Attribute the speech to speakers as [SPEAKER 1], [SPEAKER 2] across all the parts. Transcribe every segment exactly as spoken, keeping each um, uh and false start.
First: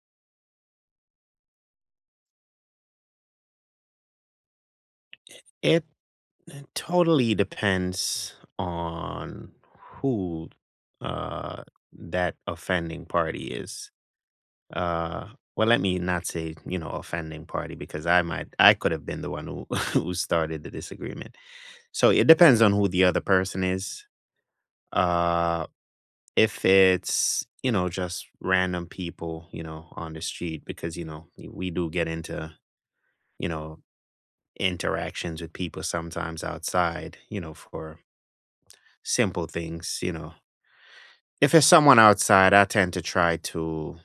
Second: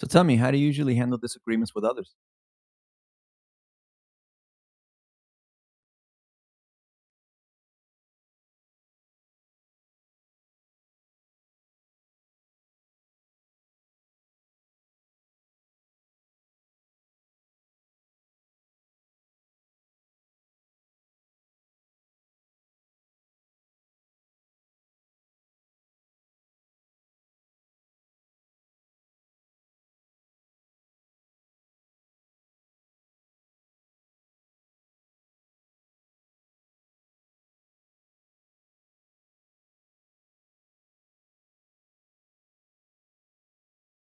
[SPEAKER 1] So tell me, how do you usually handle disagreements with others?
[SPEAKER 2] It totally depends on who uh, that offending party is. Uh, well, let me not say you know offending party because I might I could have been the one who who started the disagreement. So it depends on who the other person is. Uh, if it's you know just random people you know on the street because you know we do get into you know interactions with people sometimes outside you know for simple things, you know. If it's someone outside, I tend to try to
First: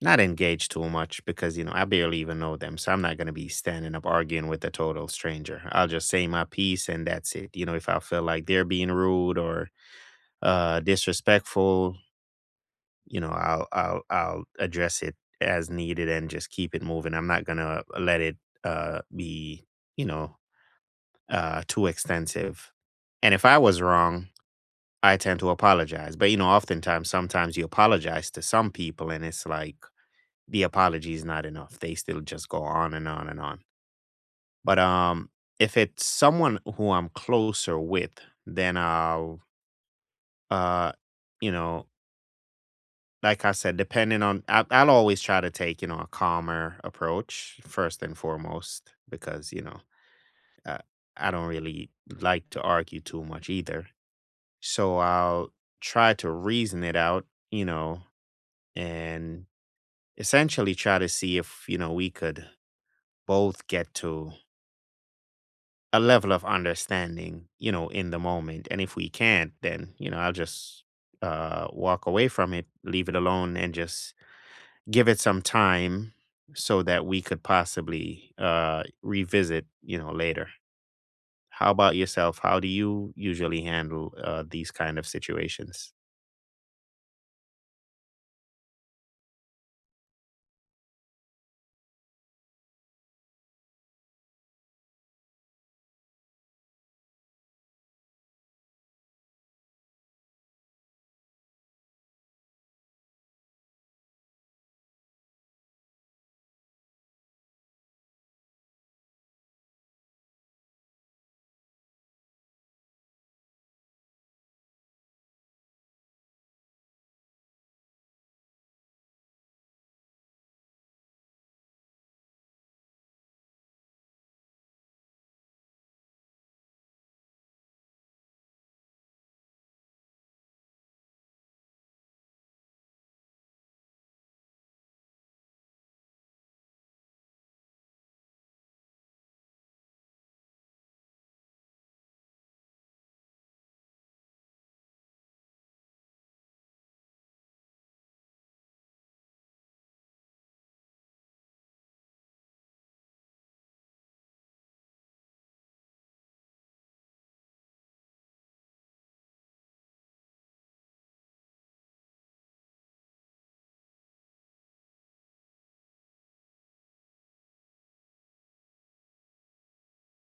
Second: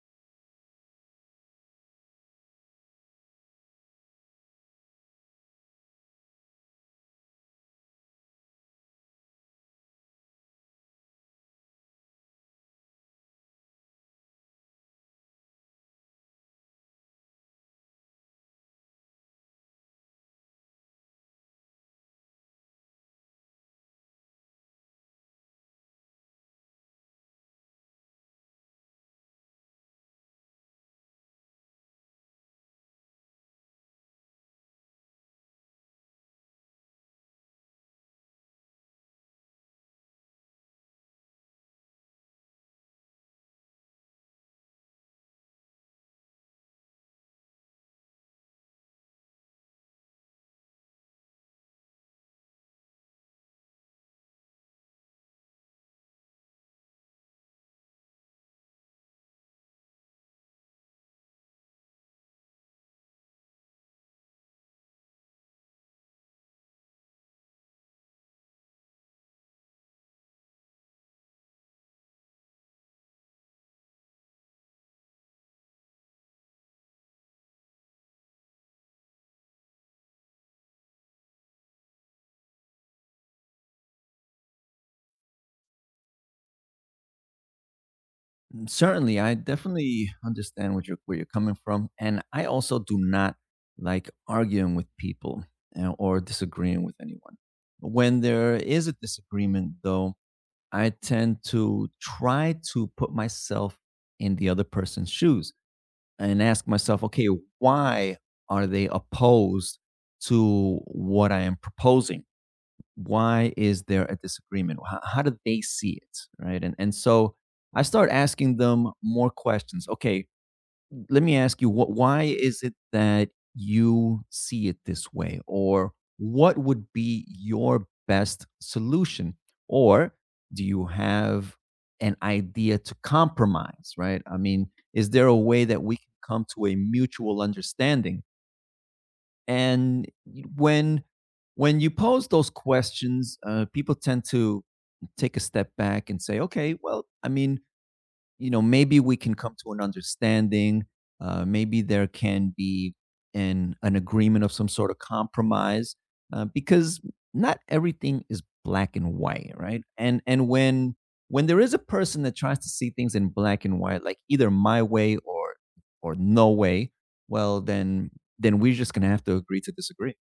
[SPEAKER 2] not engage too much because, you know, I barely even know them. So I'm not going to be standing up arguing with a total stranger. I'll just say my piece and that's it. You know, if I feel like they're being rude or uh, disrespectful, you know, I'll, I'll, I'll address it as needed and just keep it moving. I'm not going to let it uh, be, you know, uh, too extensive. And if I was wrong, I tend to apologize. But, you know, oftentimes, sometimes you apologize to some people and it's like the apology is not enough. They still just go on and on and on. But um If it's someone who I'm closer with, then I'll uh you know, like I said, depending on I, I'll always try to take, you know, a calmer approach first and foremost because, you know, uh, I don't really like to argue too much either. So I'll try to reason it out, you know, and essentially try to see if you know we could both get to a level of understanding you know in the moment. And if we can't, then you know I'll just uh walk away from it, leave it alone, and just give it some time so that we could possibly uh revisit you know later. How about yourself? How do you usually handle uh, these kind of situations?
[SPEAKER 1] Mm, certainly, I definitely understand what you're, where you're coming from, and I also do not like arguing with people uh, or disagreeing with anyone. When there is a disagreement, though, I tend to try to put myself in the other person's shoes and ask myself, okay, why are they opposed to what I am proposing? Why is there a disagreement? How, how do they see it, right? And and so I start asking them more questions. Okay, let me ask you, what, why is it that you see it this way, or what would be your best solution, or do you have an idea to compromise? Right, I mean, is there a way that we can come to a mutual understanding? And when when you pose those questions, uh, people tend to take a step back and say, okay, well, I mean, you know, maybe we can come to an understanding. Uh, maybe there can be an an agreement of some sort of compromise, uh, because not everything is black and white, right? And and when when there is a person that tries to see things in black and white, like either my way or or no way, well, then then we're just gonna have to agree to disagree.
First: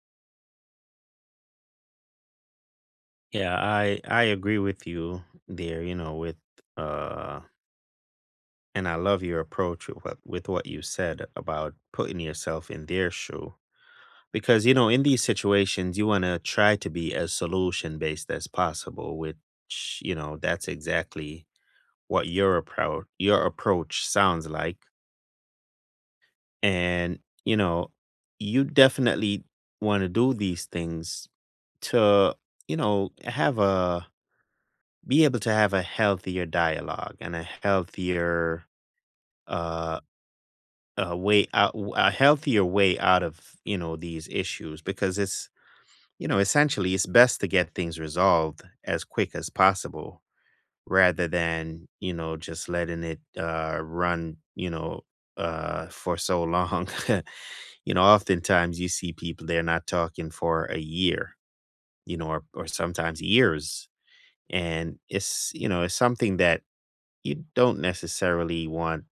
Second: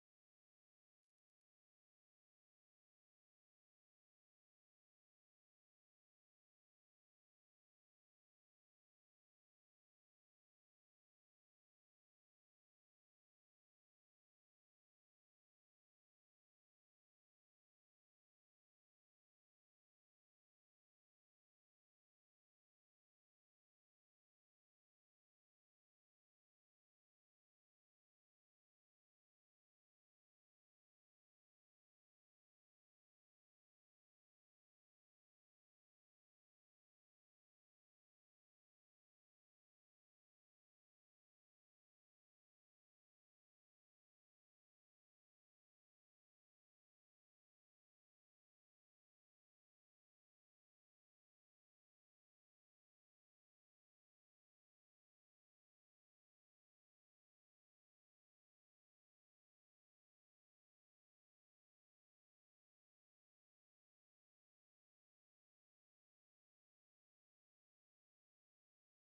[SPEAKER 2] Yeah, i i agree with you there, you know with uh and I love your approach with what, with what you said about putting yourself in their shoe. Because, you know, in these situations, you want to try to be as solution based as possible, which, you know, that's exactly what your approach, your approach sounds like. And, you know, you definitely want to do these things to, you know, have a, be able to have a healthier dialogue and a healthier, uh, a way out a healthier way out of you know these issues because it's you know essentially it's best to get things resolved as quick as possible rather than you know just letting it uh run you know uh for so long. You know, oftentimes you see people, they're not talking for a year, you know, or, or sometimes years, and it's you know it's something that you don't necessarily want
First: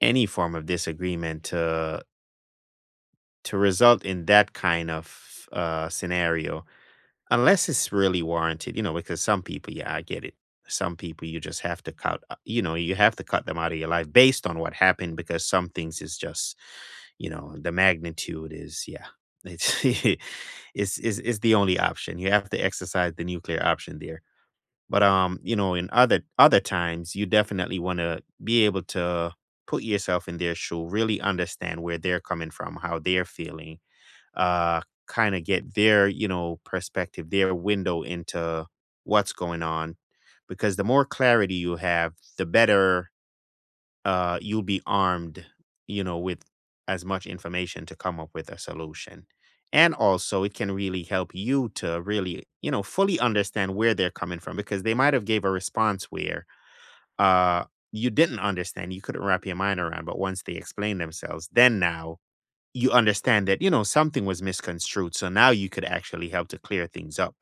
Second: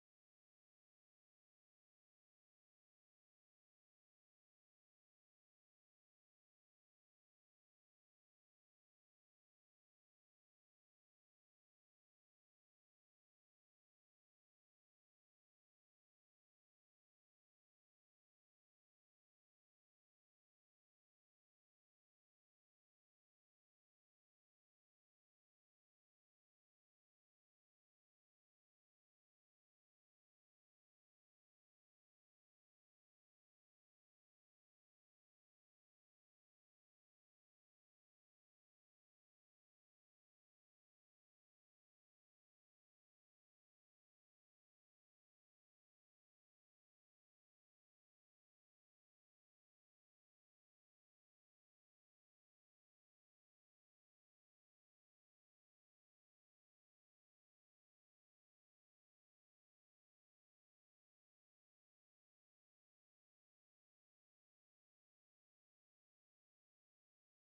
[SPEAKER 2] any form of disagreement to to result in that kind of uh, scenario, unless it's really warranted, you know, because some people, yeah, I get it. Some people you just have to cut, uh, you know, you have to cut them out of your life based on what happened because some things is just, you know, the magnitude is, yeah, it's it's, it's it's the only option. You have to exercise the nuclear option there. But um, you know, in other other times, you definitely want to be able to put yourself in their shoe, really understand where they're coming from, how they're feeling, uh, kind of get their, you know, perspective, their window into what's going on. Because the more clarity you have, the better uh, you'll be armed, you know, with as much information to come up with a solution. And also, it can really help you to really, you know, fully understand where they're coming from because they might have gave a response where uh, you didn't understand, you couldn't wrap your mind around. But once they explain themselves, then now you understand that, you know, something was misconstrued. So now you could actually help to clear things up,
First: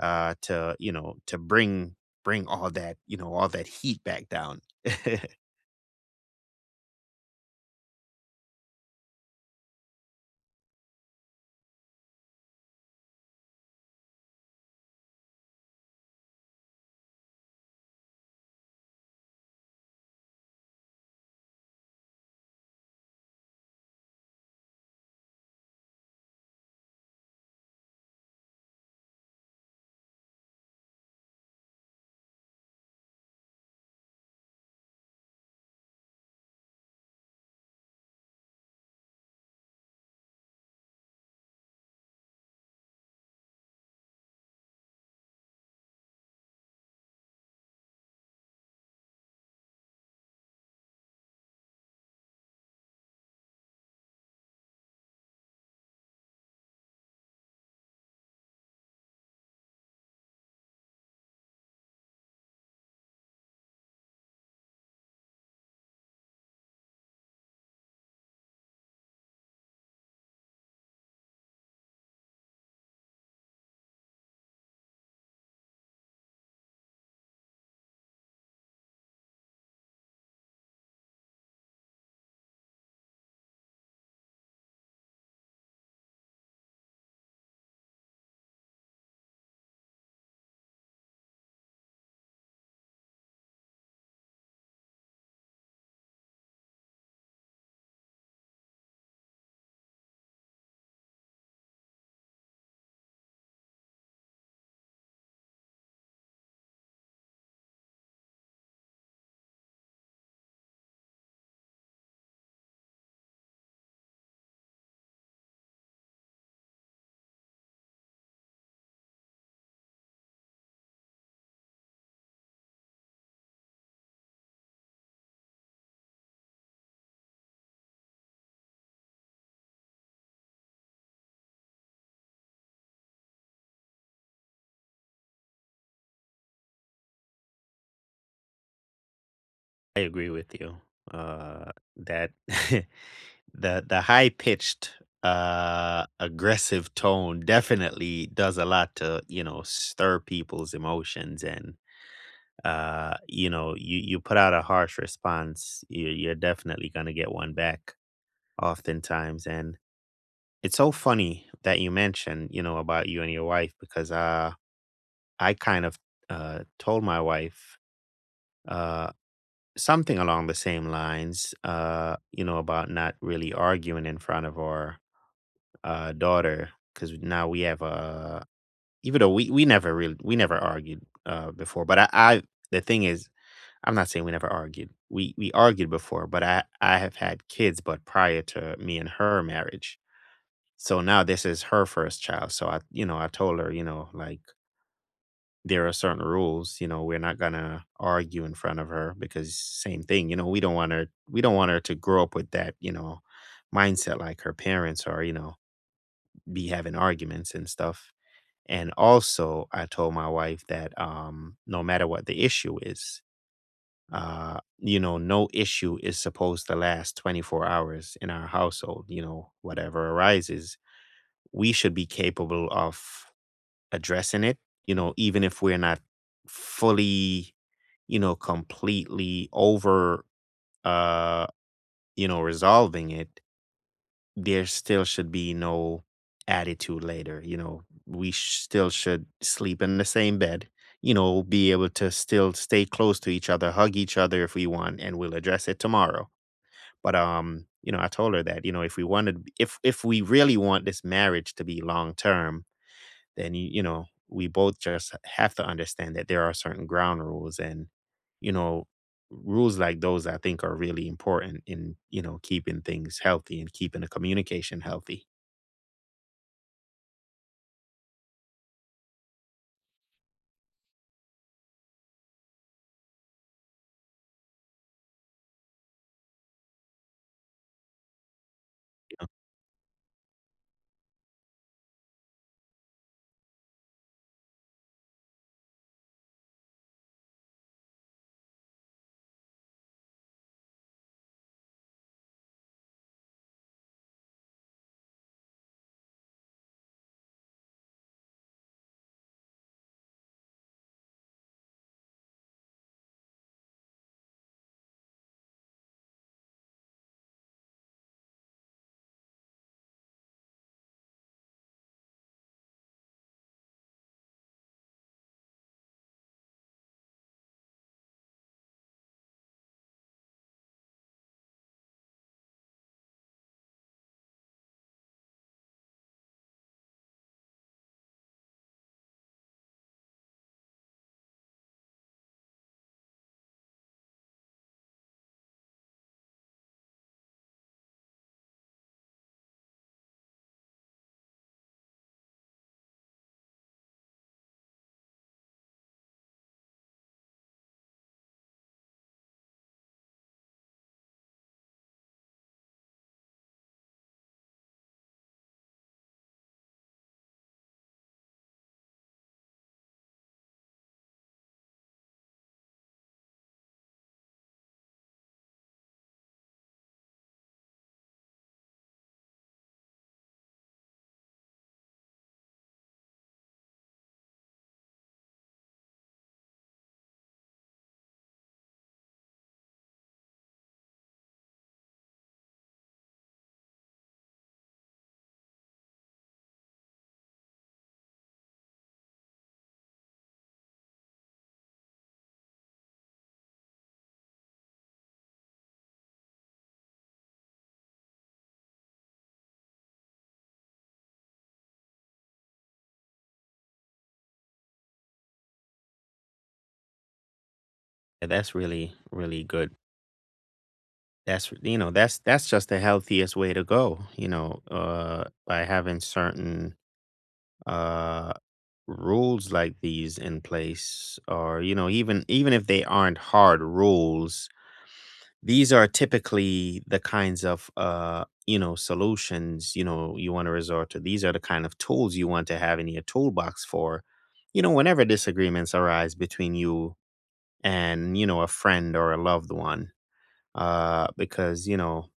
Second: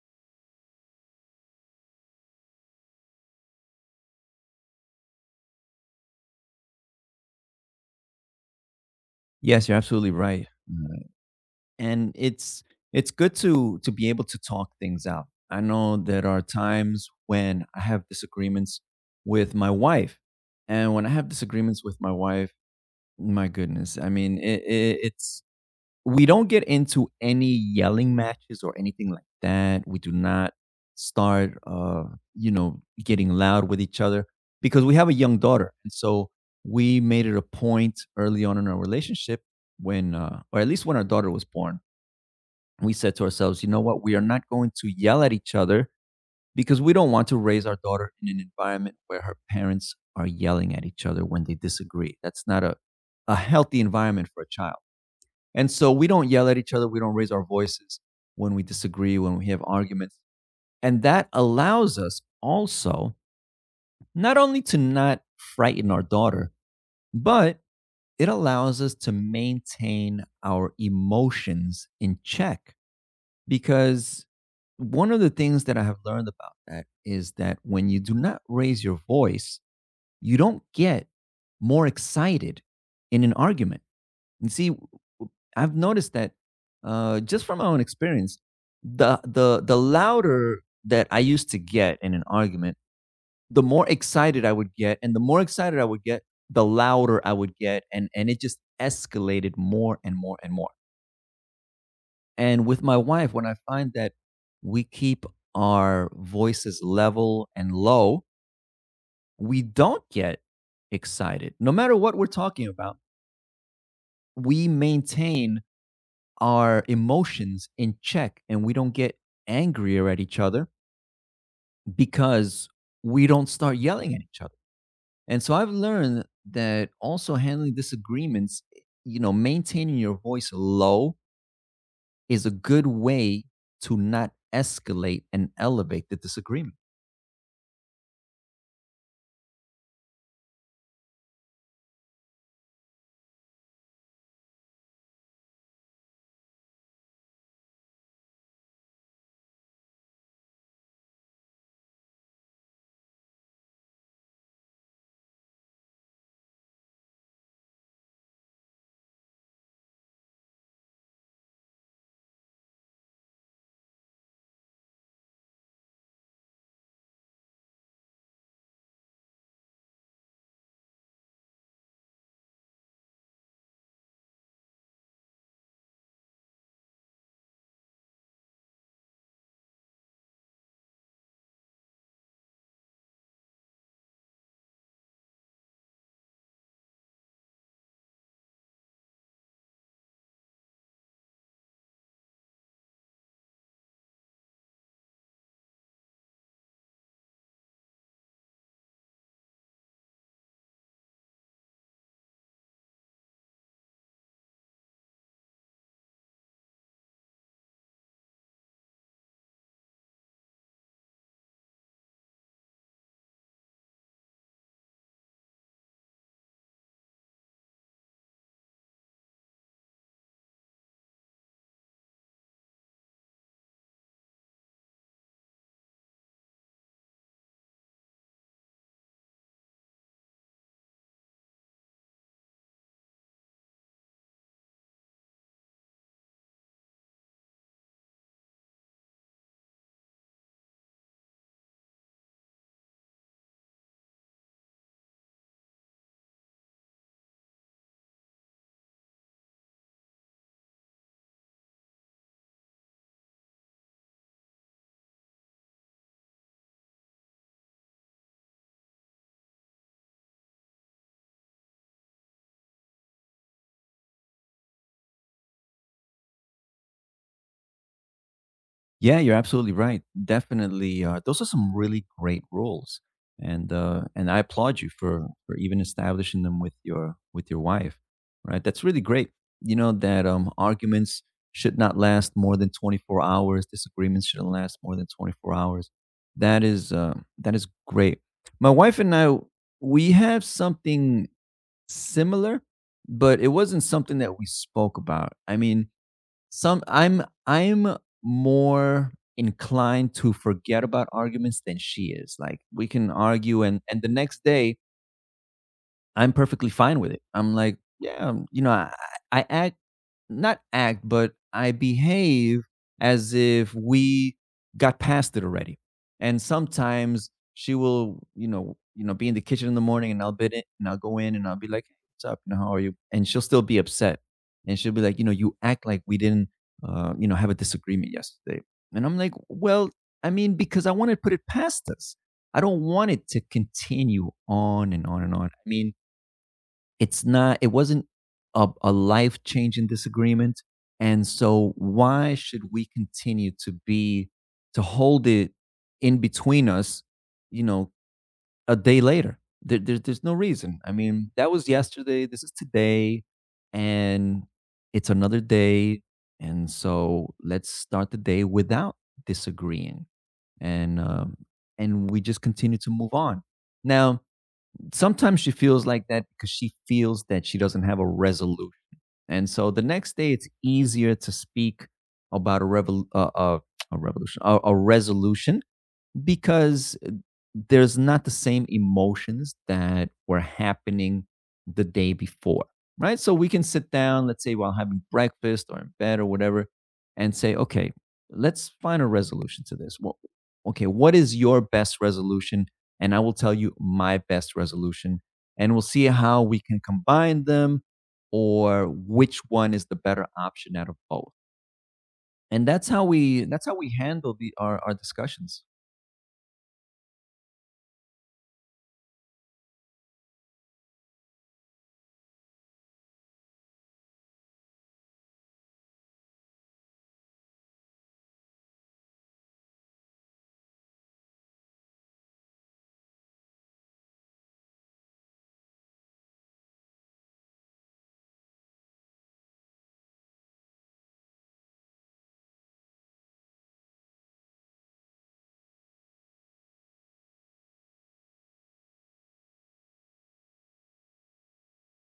[SPEAKER 2] uh, to, you know, to bring bring all that, you know, all that heat back down. I
[SPEAKER 1] Yes, you're absolutely right, and it's it's good to to be able to talk things out. I know there are times when I have disagreements with my wife, and when I have disagreements with my wife, my goodness, I mean, it, it, it's we don't get into any yelling matches or anything like that. We do not start, uh, you know, getting loud with each other because we have a young daughter, and so we made it a point early on in our relationship when, uh, or at least when our daughter was born, we said to ourselves, you know what? We are not going to yell at each other because we don't want to raise our daughter in an environment where her parents are yelling at each other when they disagree. That's not a, a healthy environment for a child. And so we don't yell at each other. We don't raise our voices when we disagree, when we have arguments. And that allows us also not only to not frighten our daughter, but it allows us to maintain our emotions in check, because one of the things that I have learned about that is that when you do not raise your voice, you don't get more excited in an argument. And see, i w- I've noticed that uh, just from my own experience, the the the louder that I used to get in an argument, the more excited I would get, and the more excited I would get, the louder I would get, and and it just escalated more and more and more. And with my wife, when I find that we keep our voices level and low, we don't get excited. No matter what we're talking about, we maintain our emotions in check, and we don't get angrier at each other because we don't start yelling at each other. And so I've learned that also handling disagreements, eh, you know, maintaining your voice low is a good way to not escalate and elevate the disagreement.
[SPEAKER 2] agree with you. Uh that the the high pitched uh aggressive tone definitely does a lot to, you know, stir people's emotions. And uh you know you you put out a harsh response, you, you're definitely going to get one back oftentimes. And it's so funny that you mentioned, you know, about you and your wife because uh, I kind of uh, told my wife uh, something along the same lines, uh, you know, about not really arguing in front of our uh, daughter because now we have a, even though we, we never really, we never argued uh, before, but I, I, the thing is, I'm not saying we never argued. We, we argued before, but I, I have had kids, but prior to me and her marriage. So now this is her first child. So I, you know, I told her, you know, like there are certain rules, you know, we're not going to argue in front of her because same thing, you know, we don't want her we don't want her to grow up with that, you know, mindset like her parents are, you know, be having arguments and stuff. And also, I told my wife that um no matter what the issue is, uh you know, no issue is supposed to last twenty-four hours in our household, you know, whatever arises we should be capable of addressing it, you know, even if we're not fully, you know, completely over, uh, you know, resolving it, there still should be no attitude later. You know, we sh- still should sleep in the same bed, you know, be able to still stay close to each other, hug each other if we want, and we'll address it tomorrow. But, um, you know, I told her that, you know, if we wanted, if, if we really want this marriage to be long term, then you you know, we both just have to understand that there are certain ground rules and, you know, rules like those I think are really important in, you know, keeping things healthy and keeping the communication healthy.
[SPEAKER 1] Yeah, you're absolutely right. Definitely, uh, those are some really great rules, and uh, and I applaud you for for even establishing them with your with your wife. Right, that's really great. You know that um, arguments should not last more than twenty-four hours. Disagreements shouldn't last more than twenty-four hours. That is uh, that is great. My wife and I, we have something similar, but it wasn't something that we spoke about. I mean, some I'm I'm more inclined to forget about arguments than she is. Like we can argue, and and the next day I'm perfectly fine with it. I'm like, yeah, um, you know, I, I act, not act, but I behave as if we got past it already. And sometimes she will, you know, you know, be in the kitchen in the morning, and I'll bid it, and I'll go in, and I'll be like, "Hey, what's up? You know, how are you?" And she'll still be upset, and she'll be like, "You know, you act like we didn't, uh, you know, have a disagreement yesterday." And I'm like, "Well, I mean, because I want to put it past us. I don't want it to continue on and on and on. I mean, it's not it wasn't a, a life-changing disagreement, and so why should we continue to be to hold it in between us, you know, a day later? There, there's there's no reason. I mean, that was yesterday, this is today, and it's another day, and so let's start the day without disagreeing. And um and we just continue to move on. Now, sometimes she feels like that because she feels that she doesn't have a resolution. And so the next day, it's easier to speak about a, revol- uh, uh, a revolution, a, a resolution, because uh, there's not the same emotions that were happening the day before, right? So we can sit down, let's say while having breakfast or in bed or whatever, and say, okay, let's find a resolution to this. Well, okay, what is your best resolution? And I will tell you my best resolution, and we'll see how we can combine them or which one is the better option out of both. And that's how we that's how we handle the our, our discussions.
[SPEAKER 2] And that's really, really good. That's You know, that's that's just the healthiest way to go, you know, uh by having certain uh rules like these in place, or you know, even even if they aren't hard rules, these are typically the kinds of, uh, you know, solutions, you know, you want to resort to. These are the kind of tools you want to have in your toolbox for, you know, whenever disagreements arise between you and, you know, a friend or a loved one. Uh, because, you know,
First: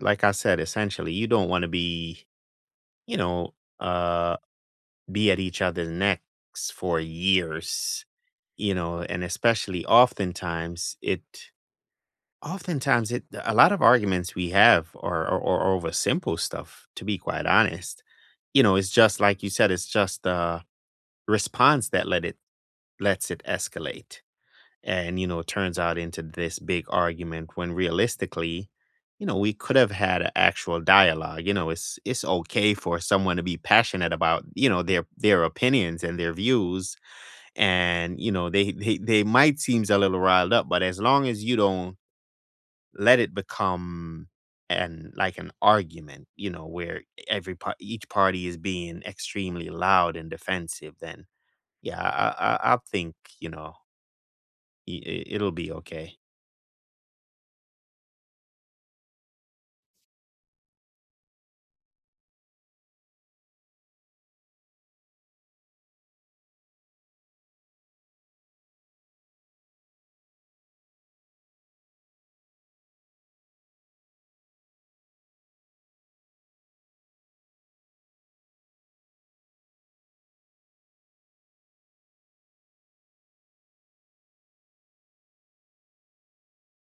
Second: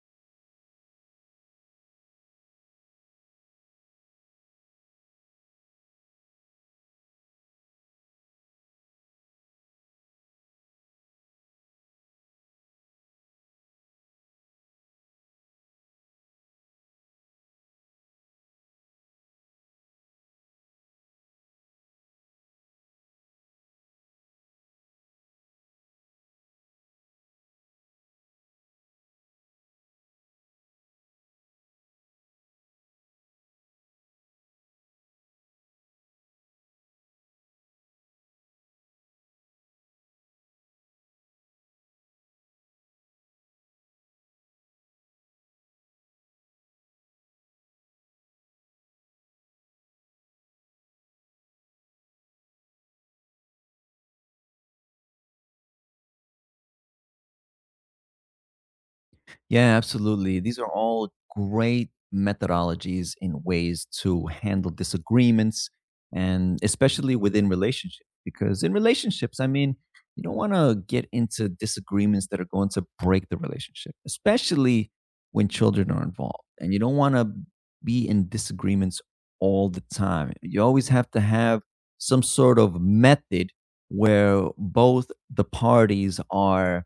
[SPEAKER 2] like I said, essentially, you don't want to be, you know, uh, be at each other's necks for years, you know. And especially oftentimes it oftentimes, it a lot of arguments we have are are are over simple stuff, to be quite honest. You know, it's just like you said, it's just the response that let it lets it escalate. And, you know, it turns out into this big argument when realistically, you know, we could have had an actual dialogue. You know, it's it's okay for someone to be passionate about, you know, their their opinions and their views. And, you know, they they, they might seem a little riled up, but as long as you don't let it become an like an argument, you know, where every part each party is being extremely loud and defensive, then yeah, I I, I I think you know i- i- it'll be okay.
[SPEAKER 1] Yeah, absolutely. These are all great methodologies in ways to handle disagreements, and especially within relationships. Because in relationships, I mean, you don't want to get into disagreements that are going to break the relationship, especially when children are involved. And you don't want to be in disagreements all the time. You always have to have some sort of method where both the parties are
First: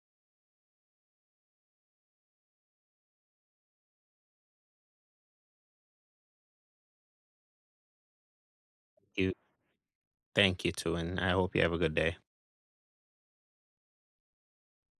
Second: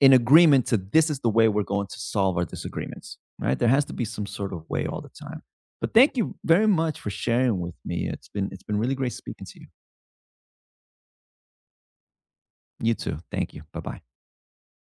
[SPEAKER 1] in agreement to, this is the way we're going to solve our disagreements, right? There has to be some sort of way all the time. But thank you very much for sharing with me. It's been it's been really great
[SPEAKER 2] You
[SPEAKER 1] speaking to you.
[SPEAKER 2] Thank you too, and I hope you have a good day.
[SPEAKER 1] You too. Thank you. Bye bye.